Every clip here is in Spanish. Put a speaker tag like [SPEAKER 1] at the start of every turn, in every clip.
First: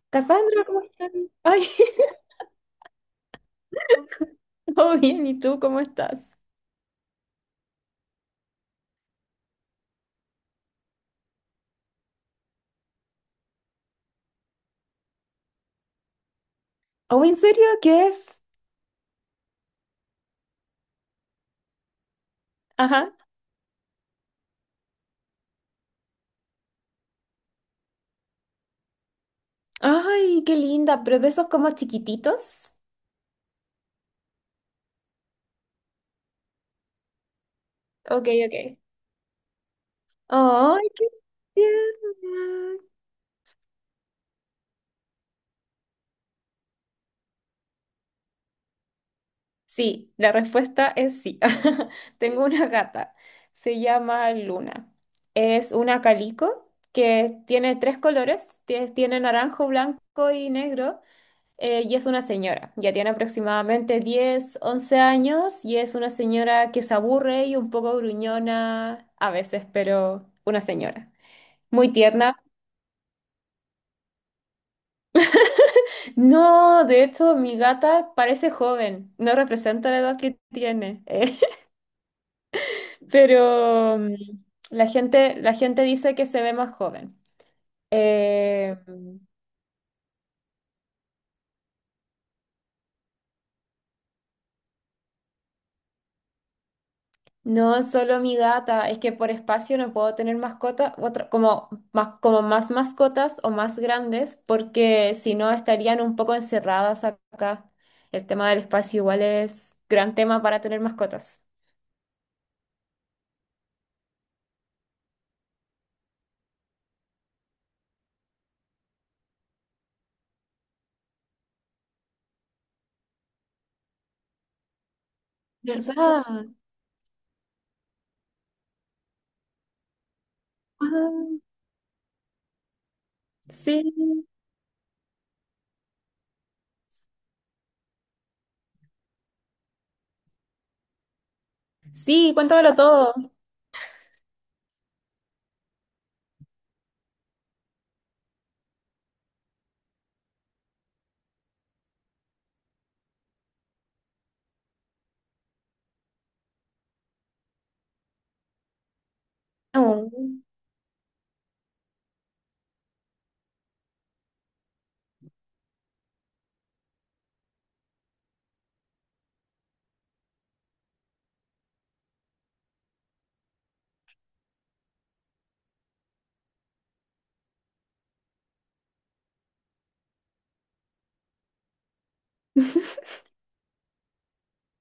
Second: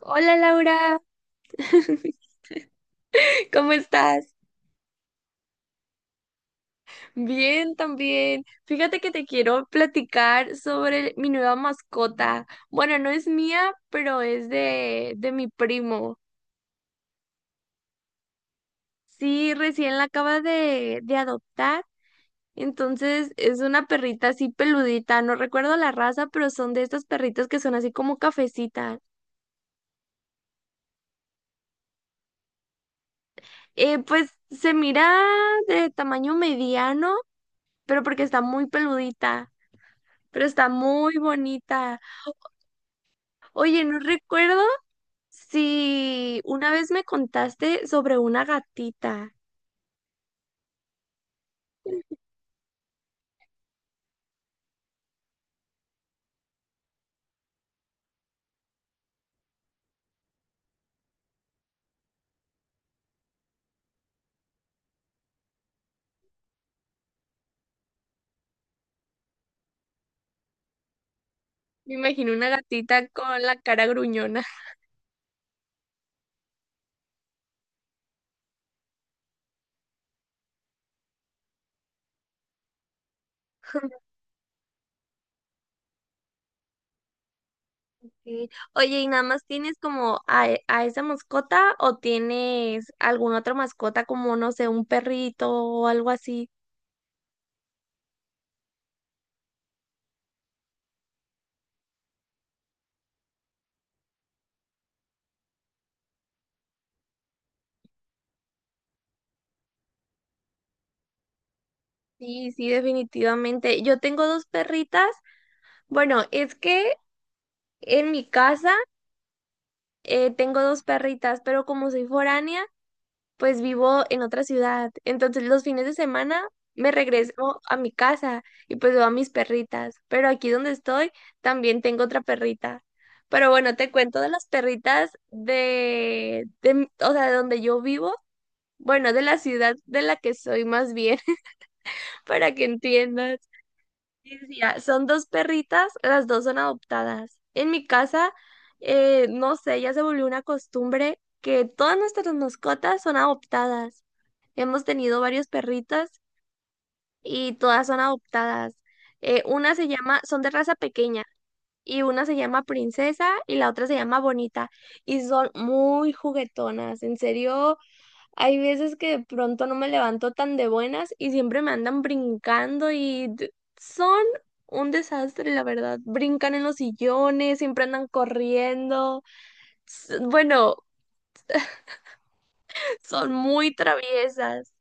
[SPEAKER 1] Hola
[SPEAKER 2] Cassandra, ¿cómo
[SPEAKER 1] Laura,
[SPEAKER 2] estás? Ay,
[SPEAKER 1] ¿cómo estás?
[SPEAKER 2] todo bien, ¿y tú cómo estás?
[SPEAKER 1] Bien, también. Fíjate que te quiero platicar sobre mi nueva mascota. Bueno, no es mía, pero es de mi primo.
[SPEAKER 2] Oh, ¿en serio? ¿Qué es?
[SPEAKER 1] Sí, recién la acaba de adoptar.
[SPEAKER 2] Ajá.
[SPEAKER 1] Entonces es una perrita así peludita. No recuerdo la raza, pero son de estas perritas que son así como cafecitas.
[SPEAKER 2] Ay, qué linda, pero de esos como chiquititos.
[SPEAKER 1] Pues se mira de tamaño mediano, pero porque
[SPEAKER 2] Ok,
[SPEAKER 1] está muy
[SPEAKER 2] ok.
[SPEAKER 1] peludita. Pero está
[SPEAKER 2] Ay, qué
[SPEAKER 1] muy bonita.
[SPEAKER 2] tierna.
[SPEAKER 1] Oye, no recuerdo si una vez me contaste sobre una gatita.
[SPEAKER 2] Sí, la respuesta es sí. Tengo una gata, se llama Luna. Es una calico que tiene tres colores, tiene naranjo, blanco y negro. Y es una señora, ya tiene aproximadamente 10, 11 años y es una señora que se aburre y un poco gruñona a veces, pero una señora. Muy
[SPEAKER 1] Me imagino
[SPEAKER 2] tierna.
[SPEAKER 1] una gatita con la cara gruñona.
[SPEAKER 2] No, de hecho, mi gata parece joven, no representa la edad que tiene, pero la gente, dice que se ve más joven.
[SPEAKER 1] Sí.
[SPEAKER 2] Eh,
[SPEAKER 1] Oye, ¿y nada más tienes como a esa mascota o tienes alguna otra mascota como, no sé, un perrito o algo así?
[SPEAKER 2] No, solo mi gata. Es que por espacio no puedo tener mascota, otra, como más mascotas o más grandes, porque si no estarían un poco encerradas acá. El tema del espacio igual es gran tema para tener mascotas.
[SPEAKER 1] Sí, sí, definitivamente. Yo tengo dos perritas. Bueno, es que en mi casa tengo dos perritas, pero como soy foránea, pues vivo en otra ciudad. Entonces los fines de
[SPEAKER 2] ¿Verdad?
[SPEAKER 1] semana
[SPEAKER 2] Ah,
[SPEAKER 1] me regreso a mi casa y pues veo a mis perritas. Pero aquí donde estoy
[SPEAKER 2] ah,
[SPEAKER 1] también tengo otra perrita. Pero bueno,
[SPEAKER 2] sí,
[SPEAKER 1] te cuento de las perritas de, o sea, de donde yo vivo. Bueno, de la ciudad de la que soy más bien,
[SPEAKER 2] sí,
[SPEAKER 1] para que
[SPEAKER 2] cuéntamelo todo.
[SPEAKER 1] entiendas. Sí, sí, ya. Son dos perritas, las dos son adoptadas. En mi casa, no sé, ya se volvió una costumbre que todas nuestras mascotas son adoptadas. Hemos tenido varios perritas y todas son adoptadas. Una se
[SPEAKER 2] Oh,
[SPEAKER 1] llama, son de raza pequeña y una se llama Princesa y la otra se llama Bonita y son muy juguetonas. En serio, hay veces que de pronto no me levanto tan de buenas y siempre me andan brincando y son un desastre, la verdad. Brincan en los sillones, siempre andan corriendo. Bueno, son muy traviesas,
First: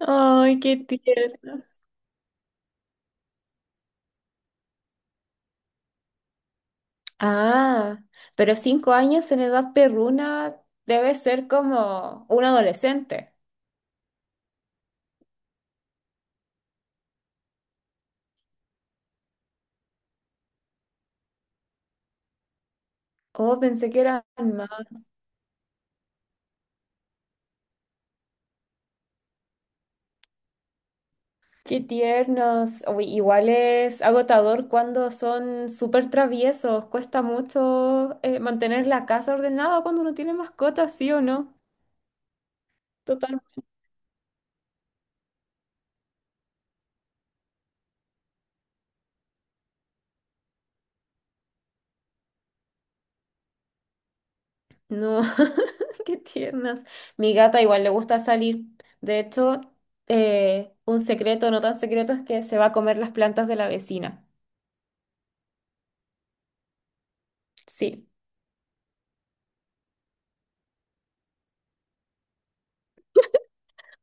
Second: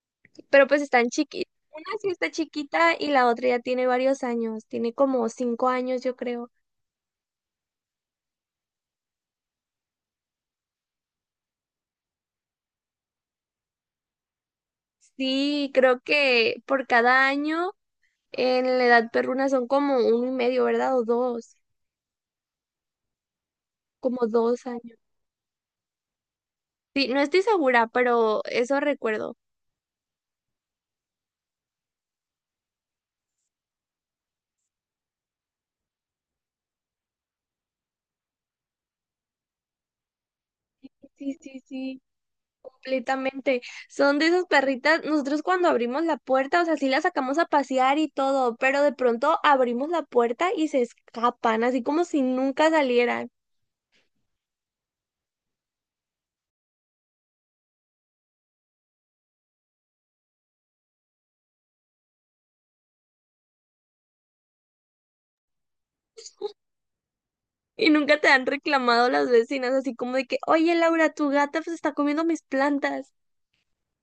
[SPEAKER 2] ay,
[SPEAKER 1] pero
[SPEAKER 2] qué
[SPEAKER 1] pues están chiquitas.
[SPEAKER 2] tiernas.
[SPEAKER 1] Una sí está chiquita y la otra ya tiene varios años, tiene como 5 años, yo creo.
[SPEAKER 2] Ah, pero 5 años en edad perruna debe ser como un adolescente.
[SPEAKER 1] Sí, creo que por cada año en la edad perruna son como uno y medio, ¿verdad? O dos,
[SPEAKER 2] Oh, pensé que eran
[SPEAKER 1] como 2 años.
[SPEAKER 2] más.
[SPEAKER 1] Sí, no estoy segura, pero eso recuerdo.
[SPEAKER 2] Qué tiernos. Uy, igual es agotador cuando son súper traviesos. Cuesta mucho mantener la casa ordenada cuando uno tiene mascotas, ¿sí o
[SPEAKER 1] Sí,
[SPEAKER 2] no?
[SPEAKER 1] sí, sí,
[SPEAKER 2] Total.
[SPEAKER 1] completamente. Son de esas perritas. Nosotros cuando abrimos la puerta, o sea, sí las sacamos a pasear y todo, pero de pronto abrimos la puerta y se escapan, así como si nunca salieran.
[SPEAKER 2] No, qué tiernas. Mi gata igual le gusta salir. De hecho, un secreto, no tan secreto, es que se va a comer las plantas de la vecina.
[SPEAKER 1] Y
[SPEAKER 2] Sí.
[SPEAKER 1] nunca te han reclamado las vecinas, así como de que, oye, Laura, tu gata se está comiendo mis plantas.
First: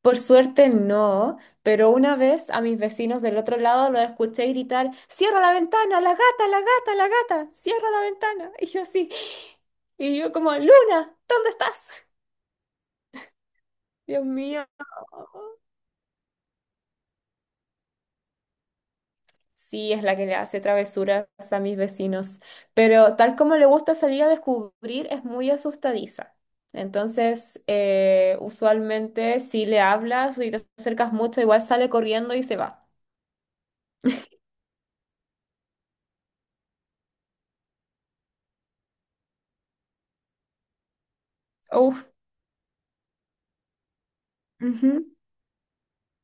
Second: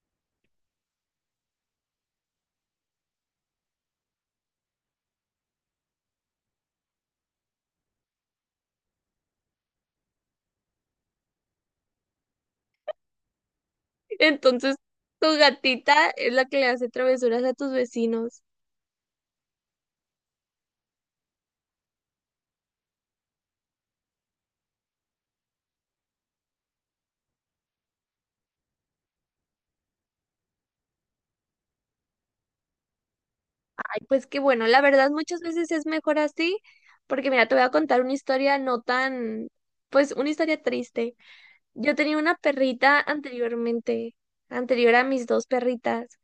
[SPEAKER 2] Por suerte no, pero una vez a mis vecinos del otro lado los escuché gritar, cierra la ventana, la gata, la gata, la gata, cierra la ventana. Y yo así, y yo como, Luna, ¿dónde estás? Dios mío.
[SPEAKER 1] Entonces, tu gatita es la que le hace travesuras a tus vecinos.
[SPEAKER 2] Sí, es la que le hace travesuras a mis vecinos, pero tal como le gusta salir a descubrir, es muy asustadiza. Entonces, usualmente si le hablas y te acercas mucho, igual sale corriendo y se va.
[SPEAKER 1] Pues que bueno, la verdad muchas veces es mejor así, porque mira, te voy a contar una historia no tan, pues una historia triste. Yo
[SPEAKER 2] Uf.
[SPEAKER 1] tenía una perrita anteriormente,
[SPEAKER 2] Ujú.
[SPEAKER 1] anterior a mis dos perritas.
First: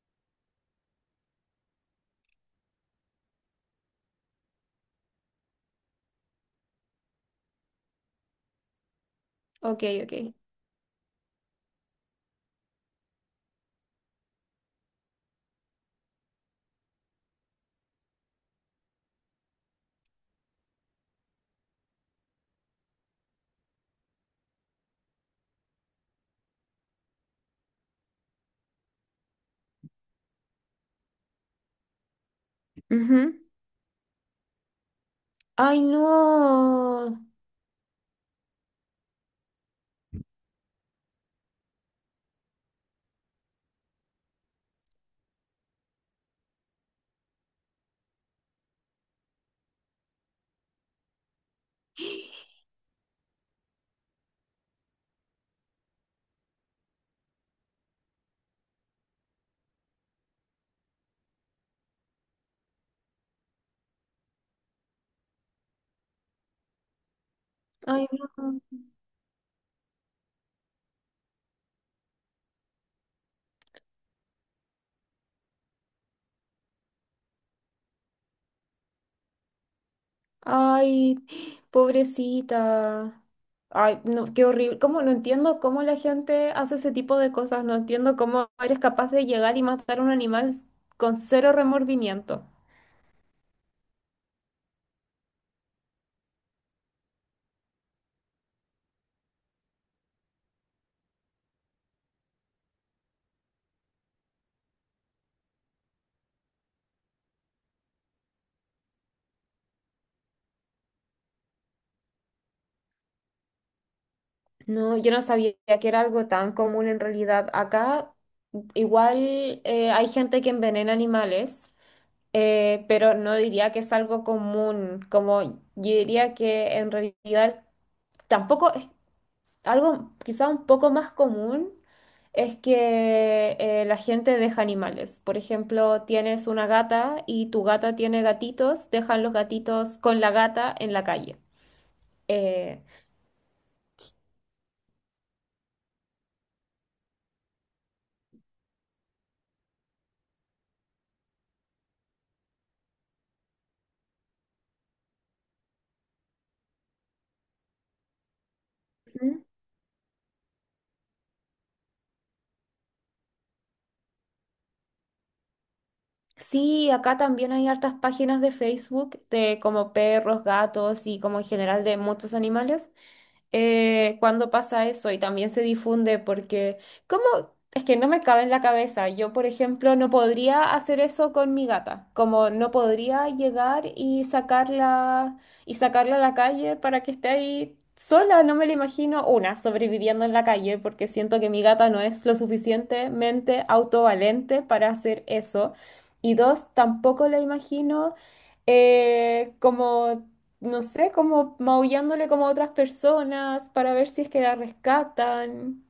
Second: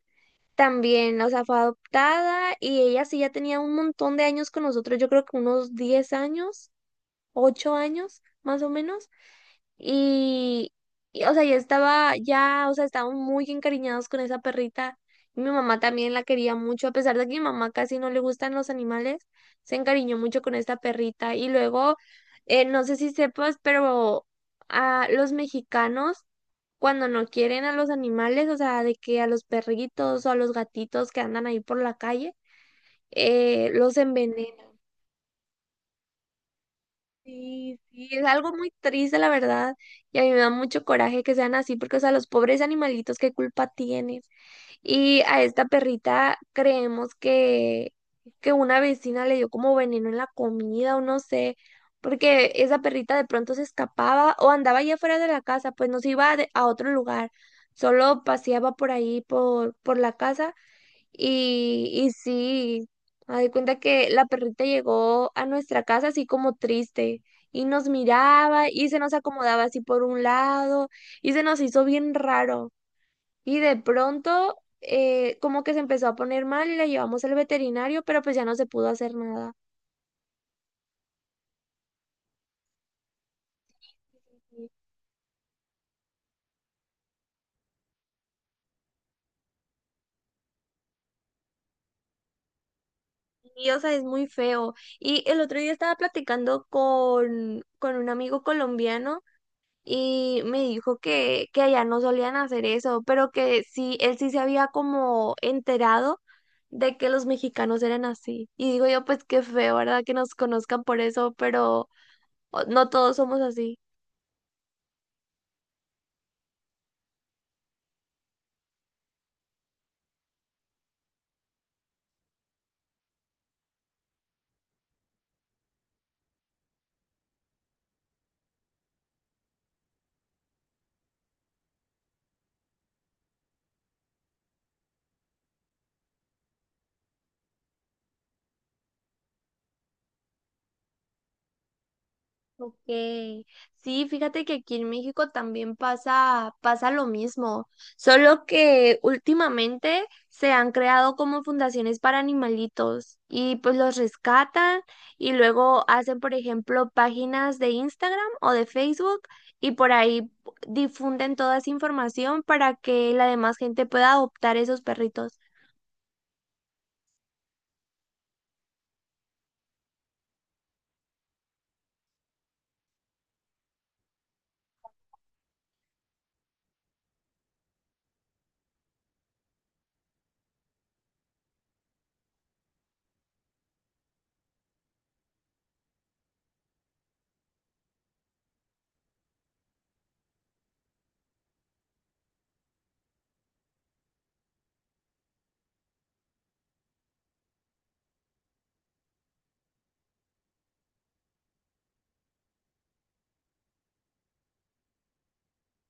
[SPEAKER 1] También, o sea, fue adoptada y ella sí ya tenía un montón de años con nosotros, yo creo que unos 10 años, 8 años más o menos.
[SPEAKER 2] Ok, ok.
[SPEAKER 1] Y, y, o sea, ya estaba, ya, o sea, estaban muy encariñados con esa perrita. Y mi mamá también la quería mucho, a pesar de que mi mamá casi no le gustan los animales, se encariñó mucho con esta perrita. Y luego, no sé si sepas, pero a los mexicanos, cuando no quieren a los animales, o sea, de que a los perritos o a los gatitos que andan ahí por la calle,
[SPEAKER 2] Ujú.
[SPEAKER 1] los envenenan.
[SPEAKER 2] Ay, no.
[SPEAKER 1] Sí, sí, es algo muy triste, la verdad, y a mí me da mucho coraje que sean así, porque, o sea, los pobres animalitos, ¿qué culpa tienen? Y a esta perrita creemos que una vecina le dio como veneno en la comida o no sé, porque esa perrita de pronto se escapaba o andaba allá afuera de la casa, pues no se iba a otro lugar, solo paseaba por ahí, por la casa y sí, haz de cuenta que la perrita llegó a nuestra casa así como triste y nos
[SPEAKER 2] Ay, no.
[SPEAKER 1] miraba y se nos acomodaba así por un lado y se nos hizo bien raro. Y de pronto como que se empezó a poner mal y la llevamos al veterinario, pero pues ya no se pudo hacer nada.
[SPEAKER 2] Ay, pobrecita. Ay, no, qué horrible. Cómo no entiendo cómo la gente hace ese tipo de cosas. No entiendo cómo eres capaz de llegar y matar a un animal con cero remordimiento.
[SPEAKER 1] Y, o sea, es muy feo. Y el otro día estaba platicando con un amigo colombiano y me dijo que allá no solían hacer eso, pero que sí, él sí se había como enterado de que los mexicanos eran así. Y digo yo, pues qué feo, ¿verdad? Que nos conozcan por eso, pero no todos somos así.
[SPEAKER 2] No, yo no sabía que era algo tan común en realidad. Acá igual hay gente que envenena animales, pero no diría que es algo común. Como yo diría que en realidad tampoco algo quizá un poco más común, es que la gente deja animales. Por ejemplo, tienes una gata y tu gata tiene gatitos, dejan los gatitos con la gata en la calle. Eh,
[SPEAKER 1] Ok, sí, fíjate que aquí en México también pasa lo mismo, solo que últimamente se han creado como fundaciones para animalitos y pues los rescatan y luego hacen, por ejemplo, páginas de Instagram o de Facebook
[SPEAKER 2] ¿Mm?
[SPEAKER 1] y por ahí difunden toda esa información para que la demás gente pueda adoptar esos perritos.
[SPEAKER 2] Sí, acá también hay hartas páginas de Facebook de como perros, gatos y como en general de muchos animales, cuando pasa eso y también se difunde porque, ¿cómo? Es que no me cabe en la cabeza. Yo, por ejemplo, no podría hacer eso con mi gata. Como no podría llegar y sacarla a la calle para que esté ahí sola. No me la imagino una sobreviviendo en la calle porque siento que mi gata no es lo suficientemente autovalente para hacer eso. Y dos, tampoco la imagino como, no sé, como maullándole como a otras personas para ver si es que la rescatan.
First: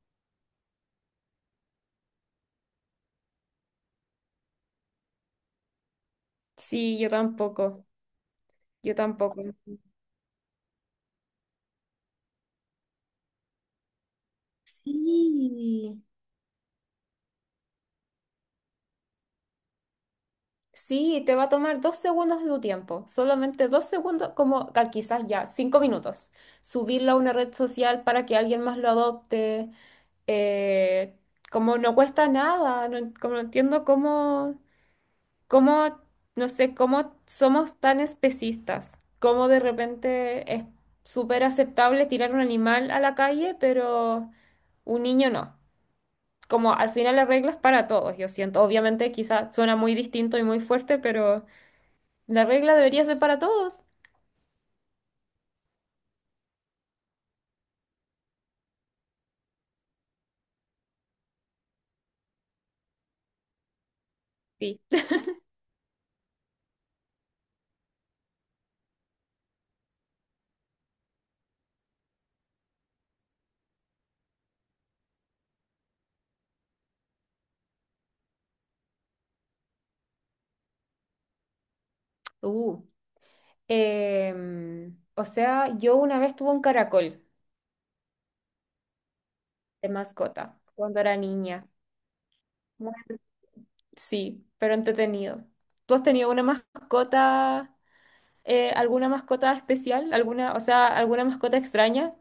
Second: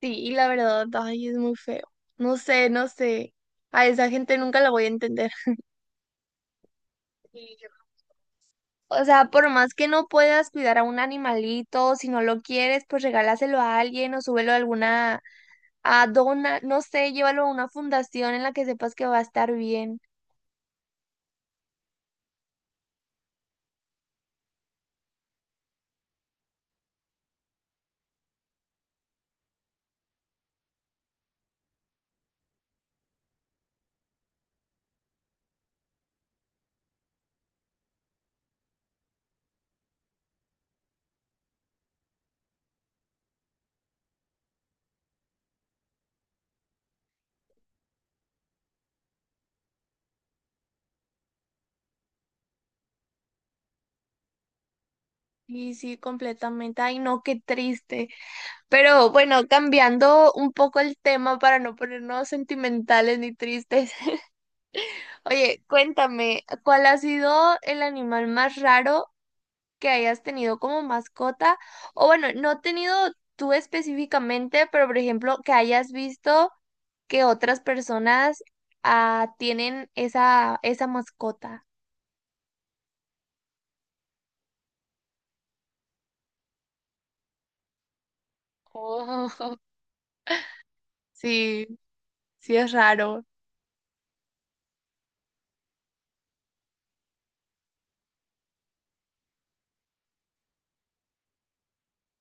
[SPEAKER 1] Sí, y la verdad, ay, es muy feo. No sé, no sé. A esa gente nunca la voy a entender.
[SPEAKER 2] Sí, yo tampoco, yo
[SPEAKER 1] O sea,
[SPEAKER 2] tampoco.
[SPEAKER 1] por más que no puedas cuidar a un animalito, si no lo quieres, pues regálaselo a alguien o súbelo a alguna,
[SPEAKER 2] Sí,
[SPEAKER 1] a dona, no sé, llévalo a una fundación en la que sepas que va a estar bien.
[SPEAKER 2] sí, te va a tomar 2 segundos de tu tiempo, solamente 2 segundos, como ah, quizás ya, 5 minutos. Subirlo a una red social para que alguien más lo adopte. eh, como no cuesta nada, no, como no entiendo cómo. Cómo, no sé, cómo somos tan especistas, cómo de repente es súper aceptable tirar un animal a la calle, pero un niño no. Como al final la regla es para todos, yo siento. Obviamente quizás suena muy distinto y muy fuerte, pero la regla debería ser para todos.
[SPEAKER 1] Y sí, completamente. Ay, no, qué triste. Pero bueno, cambiando un poco el tema para no ponernos sentimentales ni tristes.
[SPEAKER 2] Sí.
[SPEAKER 1] Oye, cuéntame, ¿cuál ha sido el animal más raro que hayas tenido como mascota? O bueno, no tenido tú específicamente, pero por ejemplo, que hayas visto que otras personas ah, tienen esa mascota.
[SPEAKER 2] Uh, o sea, yo una vez tuve un caracol
[SPEAKER 1] Oh,
[SPEAKER 2] de mascota cuando era
[SPEAKER 1] Sí,
[SPEAKER 2] niña.
[SPEAKER 1] sí es
[SPEAKER 2] Muy-
[SPEAKER 1] raro.
[SPEAKER 2] Sí, pero entretenido. ¿Tú has tenido una mascota? Alguna mascota especial, alguna, o sea, alguna mascota extraña.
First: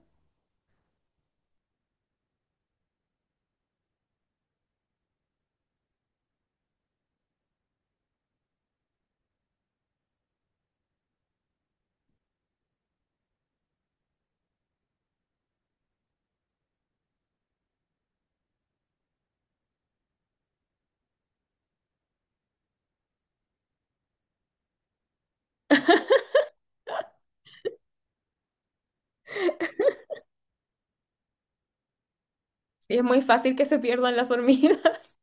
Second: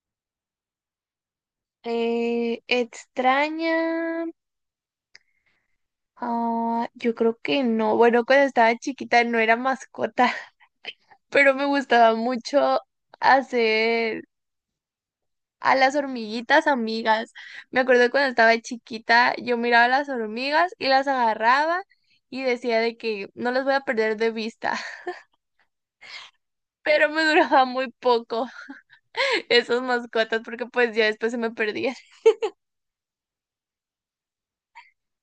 [SPEAKER 1] Extraña. Ah, yo creo que no. Bueno, cuando estaba chiquita no era mascota, pero me gustaba mucho hacer a las hormiguitas amigas. Me acuerdo cuando estaba chiquita, yo miraba a las hormigas y las agarraba y decía de que no las voy a perder de vista, pero me duraba muy poco esas mascotas porque pues ya después se me perdían.
[SPEAKER 2] Sí, es muy fácil que se pierdan las hormigas.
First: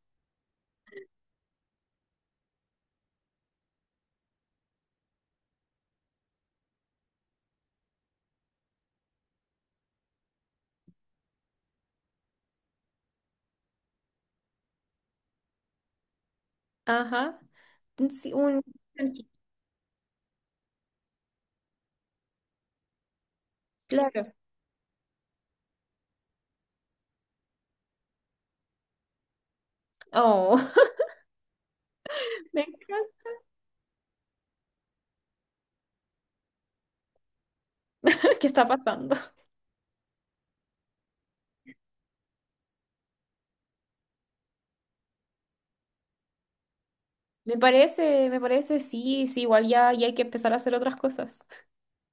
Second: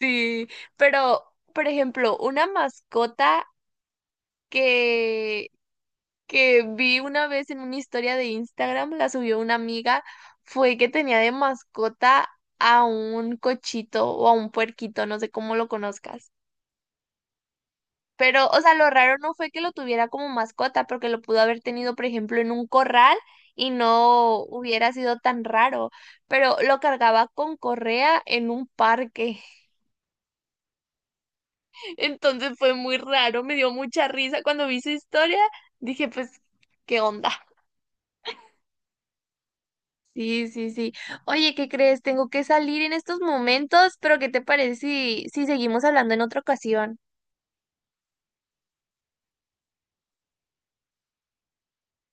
[SPEAKER 1] Sí, pero por ejemplo, una mascota que que vi una vez en una historia de Instagram, la subió una amiga, fue que tenía de mascota a un cochito o a un puerquito, no sé cómo lo conozcas.
[SPEAKER 2] Ajá. Sí,
[SPEAKER 1] Pero, o
[SPEAKER 2] un...
[SPEAKER 1] sea, lo raro no fue que lo tuviera como mascota, porque lo pudo haber tenido, por ejemplo, en un corral y
[SPEAKER 2] Claro.
[SPEAKER 1] no hubiera sido tan raro, pero lo cargaba con correa en un parque.
[SPEAKER 2] Oh,
[SPEAKER 1] Entonces
[SPEAKER 2] me
[SPEAKER 1] fue muy
[SPEAKER 2] encanta.
[SPEAKER 1] raro, me dio mucha risa cuando vi su historia. Dije, pues, ¿qué onda?
[SPEAKER 2] ¿Qué está pasando?
[SPEAKER 1] Sí, sí, sí. Oye, ¿qué crees? Tengo que salir en estos momentos, pero ¿qué te parece si seguimos hablando en otra ocasión?
[SPEAKER 2] Me parece, sí, sí, igual ya, ya hay que empezar a hacer otras cosas.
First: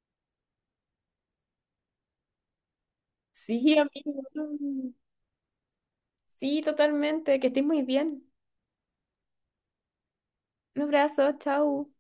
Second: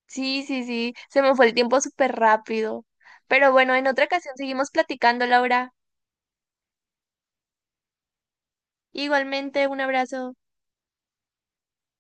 [SPEAKER 1] Sí, sí, sí, se me fue el tiempo súper rápido. Pero bueno,
[SPEAKER 2] Sí,
[SPEAKER 1] en otra ocasión seguimos
[SPEAKER 2] amigo.
[SPEAKER 1] platicando, Laura.
[SPEAKER 2] Sí, totalmente. Que estés muy bien.
[SPEAKER 1] Igualmente, un abrazo.
[SPEAKER 2] Un abrazo, chao.